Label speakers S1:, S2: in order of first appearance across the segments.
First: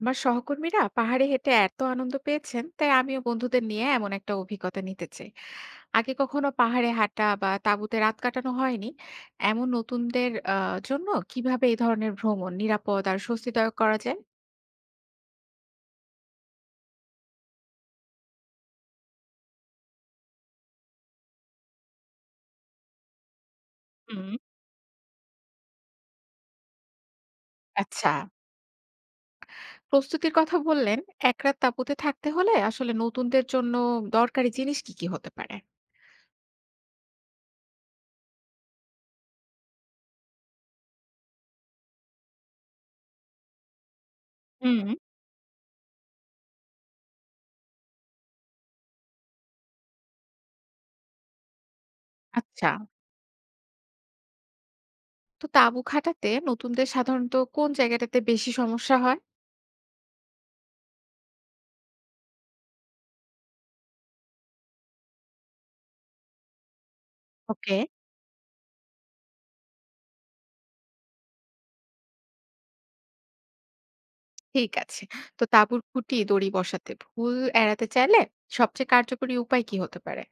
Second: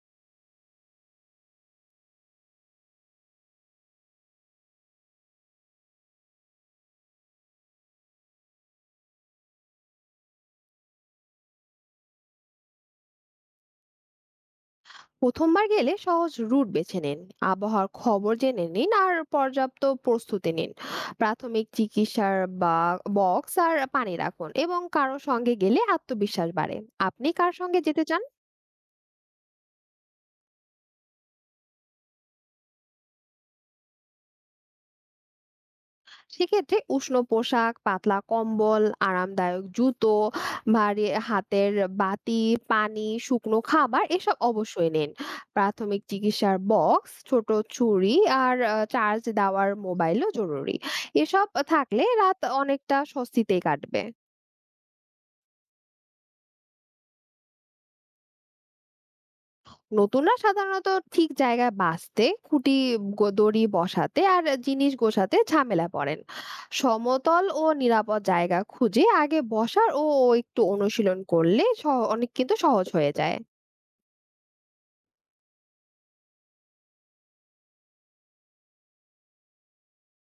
S1: আমার সহকর্মীরা পাহাড়ে হেঁটে এত আনন্দ পেয়েছেন, তাই আমিও বন্ধুদের নিয়ে এমন একটা অভিজ্ঞতা নিতে চাই। আগে কখনো পাহাড়ে হাঁটা বা তাঁবুতে রাত কাটানো হয়নি। এমন নতুনদের জন্য কিভাবে এই ধরনের ভ্রমণ নিরাপদ আর স্বস্তিদায়ক করা যায়?
S2: প্রথমবার গেলে সহজ রুট বেছে নিন। আবহাওয়ার খবর জেনে নিন আর পর্যাপ্ত প্রস্তুতি নিন। প্রাথমিক চিকিৎসার বা বক্স আর পানি
S1: হুম।
S2: রাখুন, এবং কারো সঙ্গে গেলে আত্মবিশ্বাস বাড়ে। আপনি কার সঙ্গে যেতে
S1: আচ্ছা,
S2: চান?
S1: প্রস্তুতির কথা বললেন। এক রাত তাঁবুতে থাকতে হলে আসলে নতুনদের জন্য দরকারি জিনিস কি কি হতে পারে?
S2: সেক্ষেত্রে উষ্ণ পোশাক, পাতলা কম্বল, আরামদায়ক জুতো, ভারী হাতের বাতি, পানি, শুকনো খাবার, এসব
S1: হুম।
S2: অবশ্যই নিন। প্রাথমিক চিকিৎসার বক্স, ছোট ছুরি আর চার্জ দেওয়ার মোবাইলও জরুরি। এসব থাকলে রাত
S1: আচ্ছা,
S2: অনেকটা স্বস্তিতেই কাটবে।
S1: তো তাঁবু খাটাতে নতুনদের সাধারণত কোন জায়গাটাতে বেশি সমস্যা হয়?
S2: নতুনরা সাধারণত ঠিক জায়গায় বাঁচতে খুঁটি দড়ি বসাতে আর জিনিস গোছাতে ঝামেলা পড়েন। সমতল ও
S1: ওকে।
S2: নিরাপদ জায়গা খুঁজে আগে বসার ও ও একটু অনুশীলন করলে অনেক কিন্তু সহজ হয়ে যায়।
S1: ঠিক আছে। তো তাঁবুর খুঁটি দড়ি বসাতে ভুল এড়াতে চাইলে সবচেয়ে কার্যকরী উপায় কি হতে পারে?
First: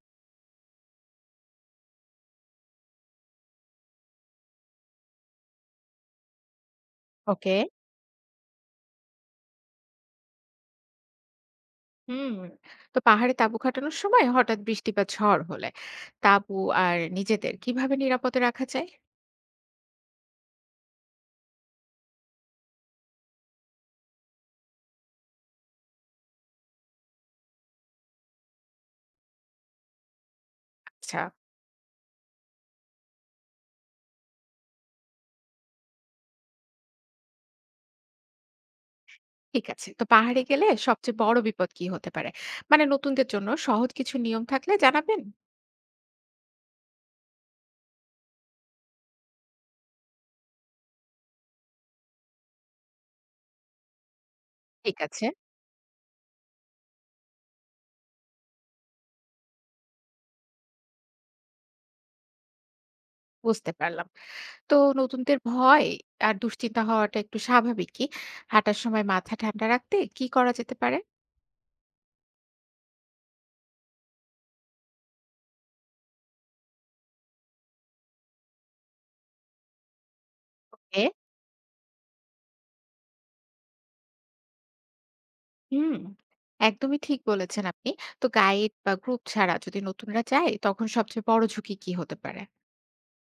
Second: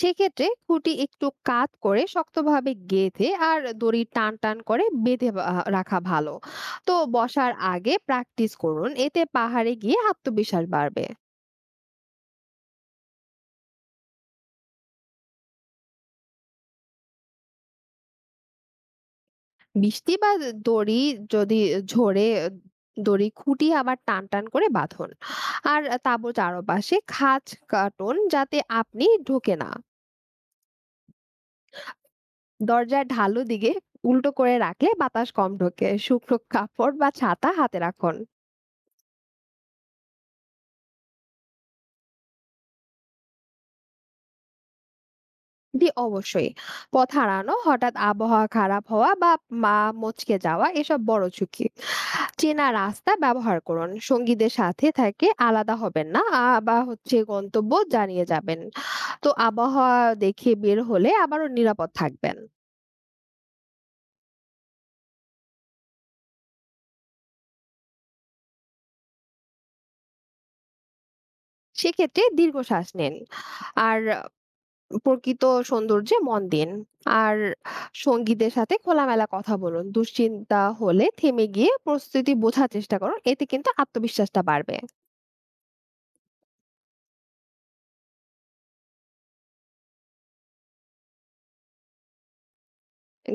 S2: সেক্ষেত্রে খুঁটি একটু কাত করে শক্তভাবে গেঁথে আর দড়ি টান টান করে বেঁধে রাখা ভালো। তো বসার
S1: ওকে।
S2: আগে প্র্যাকটিস করুন, এতে পাহাড়ে গিয়ে আত্মবিশ্বাস বাড়বে।
S1: হুম। তো পাহাড়ে তাঁবু খাটানোর সময় হঠাৎ বৃষ্টি বা ঝড় হলে তাঁবু আর নিজেদের কিভাবে নিরাপদে রাখা যায়?
S2: বৃষ্টি বা দড়ি যদি ঝরে, দড়ি খুঁটি আবার টান টান করে বাঁধুন। আর তাঁবুর চারপাশে খাঁজ কাটুন যাতে আপনি ঢোকে না।
S1: আচ্ছা,
S2: দরজার ঢালু দিকে উল্টো করে রাখলে বাতাস কম ঢোকে। শুকনো কাপড় বা ছাতা হাতে রাখুন।
S1: ঠিক আছে। তো পাহাড়ে গেলে সবচেয়ে বড় বিপদ কি হতে পারে? মানে নতুনদের জন্য সহজ কিছু নিয়ম থাকলে জানাবেন?
S2: দিয়ে অবশ্যই পথ হারানো, হঠাৎ আবহাওয়া খারাপ হওয়া বা মা মচকে যাওয়া, এসব বড় ঝুঁকি। চেনা রাস্তা ব্যবহার করুন, সঙ্গীদের সাথে
S1: ঠিক আছে,
S2: থেকে আলাদা হবেন না, আ- বা হচ্ছে গন্তব্য জানিয়ে যাবেন। তো আবহাওয়া দেখে বের হলে আবারও নিরাপদ থাকবেন।
S1: বুঝতে পারলাম। তো নতুনদের ভয় আর দুশ্চিন্তা হওয়াটা একটু স্বাভাবিকই। হাঁটার সময় মাথা ঠান্ডা রাখতে কি করা যেতে পারে?
S2: সেক্ষেত্রে দীর্ঘশ্বাস নিন আর প্রকৃত সৌন্দর্যে মন দিন। আর সঙ্গীদের সাথে খোলামেলা কথা বলুন। দুশ্চিন্তা হলে থেমে গিয়ে প্রস্তুতি বোঝার চেষ্টা করুন, এতে কিন্তু আত্মবিশ্বাসটা বাড়বে।
S1: হুম, একদমই ঠিক বলেছেন আপনি। তো গাইড বা গ্রুপ ছাড়া যদি নতুনরা যায় তখন সবচেয়ে বড় ঝুঁকি কি হতে পারে?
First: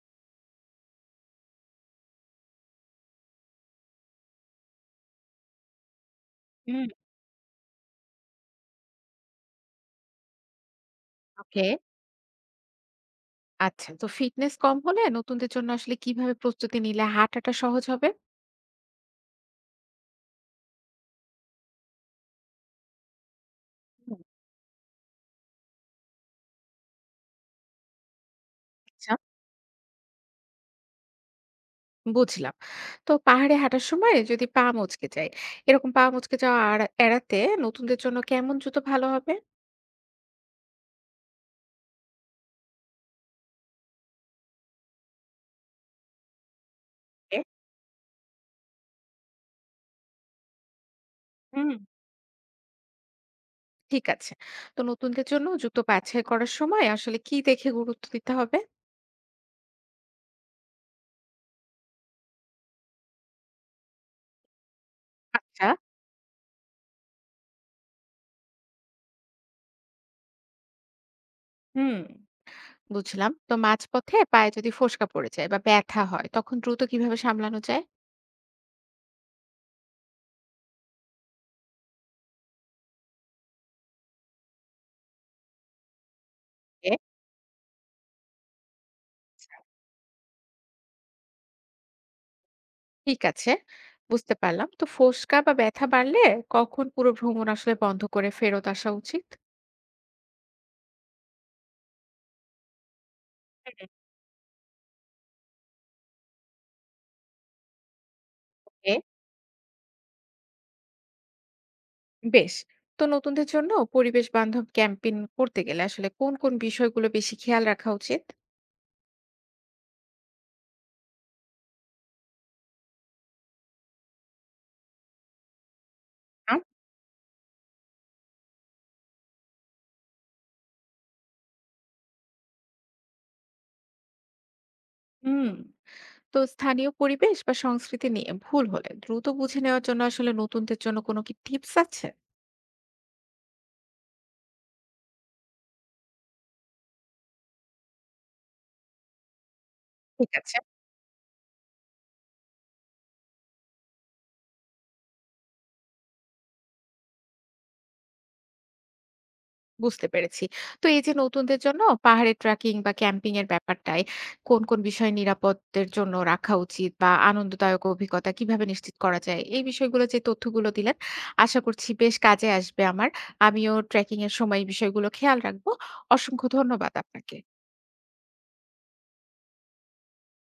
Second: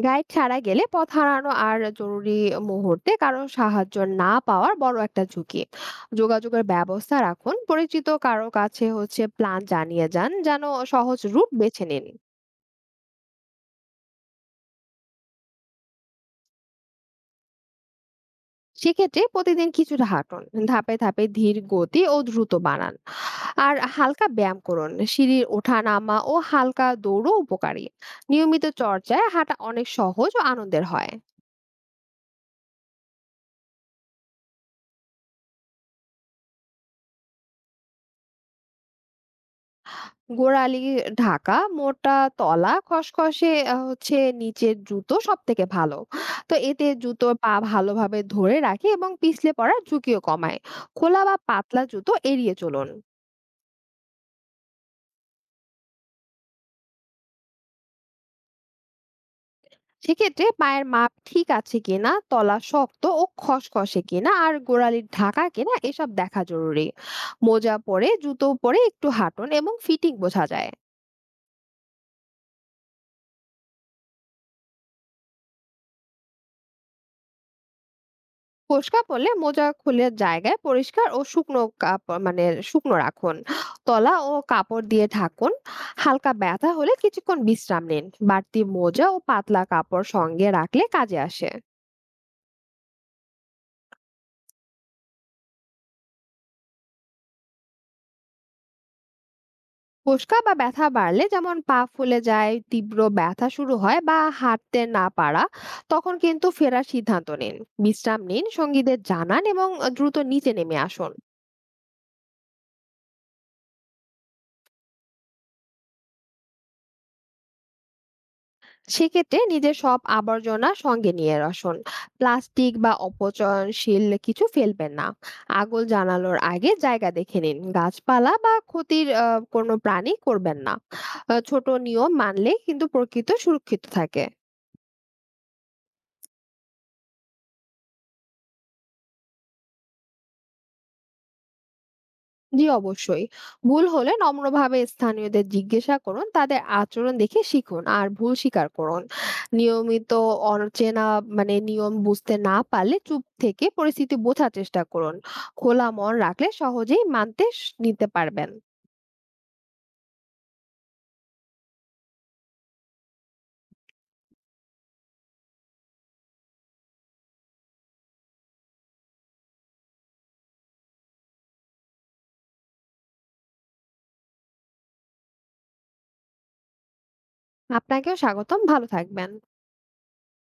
S2: গাইড ছাড়া গেলে পথ হারানো আর জরুরি মুহূর্তে কারো সাহায্য না পাওয়ার বড় একটা ঝুঁকি। যোগাযোগের
S1: হুম।
S2: ব্যবস্থা রাখুন, পরিচিত কারো কাছে হচ্ছে প্ল্যান জানিয়ে যান, যেন সহজ রুট
S1: ওকে।
S2: বেছে নিন।
S1: আচ্ছা, তো ফিটনেস কম হলে নতুনদের জন্য আসলে কিভাবে প্রস্তুতি নিলে হাঁটাটা সহজ হবে?
S2: সেক্ষেত্রে প্রতিদিন কিছুটা হাঁটুন, ধাপে ধাপে ধীর গতি ও দ্রুত বানান। আর
S1: হুম।
S2: হালকা ব্যায়াম করুন, সিঁড়ির ওঠা নামা ও হালকা দৌড়ও উপকারী। নিয়মিত
S1: আচ্ছা,
S2: চর্চায় হাঁটা অনেক সহজ ও আনন্দের হয়।
S1: বুঝলাম। তো পাহাড়ে হাঁটার সময় যদি পা মচকে যায়, এরকম পা মচকে যাওয়া আড়া এড়াতে নতুনদের জন্য কেমন জুতো ভালো হবে?
S2: গোড়ালি ঢাকা, মোটা তলা, খসখসে হচ্ছে নিচের জুতো সব থেকে ভালো। তো এতে জুতো
S1: ওকে।
S2: পা ভালোভাবে ধরে রাখে এবং পিছলে পড়ার ঝুঁকিও কমায়। খোলা বা
S1: হুম।
S2: পাতলা জুতো এড়িয়ে চলুন।
S1: ঠিক আছে। তো নতুনদের জন্য জুতো বাছাই করার সময় আসলে কি দেখে গুরুত্ব দিতে হবে?
S2: সেক্ষেত্রে পায়ের মাপ ঠিক আছে কিনা, তলা শক্ত ও খসখসে কিনা, আর গোড়ালির ঢাকা
S1: আচ্ছা।
S2: কিনা, এসব দেখা জরুরি। মোজা পরে জুতো পরে একটু হাঁটুন এবং ফিটিং বোঝা যায়।
S1: হুম, বুঝলাম। তো মাঝপথে পায়ে যদি ফোসকা পড়ে যায় বা ব্যথা হয় তখন দ্রুত কিভাবে সামলানো যায়?
S2: ফোসকা পড়লে মোজা খুলে জায়গায় পরিষ্কার ও শুকনো কাপড় মানে শুকনো রাখুন। তলা ও কাপড় দিয়ে ঢাকুন। হালকা ব্যথা
S1: এ,
S2: হলে কিছুক্ষণ বিশ্রাম নিন। বাড়তি মোজা ও পাতলা কাপড় সঙ্গে রাখলে কাজে আসে।
S1: ঠিক আছে, বুঝতে পারলাম। তো ফোসকা বা ব্যথা বাড়লে কখন পুরো ভ্রমণ আসলে বন্ধ করে ফেরত আসা উচিত?
S2: ফোসকা বা ব্যথা বাড়লে, যেমন পা ফুলে যায়, তীব্র ব্যথা শুরু
S1: হুম।
S2: হয় বা হাঁটতে না পারা, তখন কিন্তু ফেরার সিদ্ধান্ত নিন। বিশ্রাম নিন,
S1: এ,
S2: সঙ্গীদের জানান এবং দ্রুত নিচে নেমে আসুন।
S1: বেশ। তো নতুনদের জন্য পরিবেশ বান্ধব ক্যাম্পেইন করতে গেলে আসলে কোন কোন বিষয়গুলো বেশি খেয়াল রাখা উচিত?
S2: সেক্ষেত্রে নিজের সব আবর্জনা সঙ্গে নিয়ে আসুন। প্লাস্টিক বা অপচয়নশীল কিছু ফেলবেন না। আগুন জানানোর
S1: আম,
S2: আগে জায়গা দেখে নিন, গাছপালা বা ক্ষতির কোনো প্রাণী করবেন না। ছোট নিয়ম মানলে কিন্তু প্রকৃত সুরক্ষিত থাকে।
S1: হুম। তো স্থানীয় পরিবেশ বা সংস্কৃতি নিয়ে ভুল হলে দ্রুত বুঝে নেওয়ার জন্য আসলে নতুনদের জন্য কোনো কি টিপস আছে?
S2: জি অবশ্যই। ভুল হলে নম্রভাবে স্থানীয়দের জিজ্ঞাসা করুন, তাদের আচরণ দেখে শিখুন আর ভুল স্বীকার করুন। নিয়মিত
S1: ঠিক আছে,
S2: অচেনা মানে নিয়ম বুঝতে না পারলে চুপ থেকে পরিস্থিতি বোঝার চেষ্টা করুন। খোলা মন রাখলে সহজেই মানতে নিতে পারবেন।
S1: বুঝতে পেরেছি। তো এই যে নতুনদের জন্য পাহাড়ে ট্রেকিং বা ক্যাম্পিং এর ব্যাপারটায় কোন, কোন বিষয় নিরাপত্তের জন্য রাখা উচিত বা আনন্দদায়ক অভিজ্ঞতা কিভাবে নিশ্চিত করা যায়? এই বিষয়গুলো যে তথ্যগুলো দিলেন আশা করছি বেশ কাজে আসবে আমার। আমিও ট্রেকিং এর সময় এই বিষয়গুলো খেয়াল রাখবো। অসংখ্য ধন্যবাদ আপনাকে।
S2: আপনাকেও স্বাগতম, ভালো থাকবেন।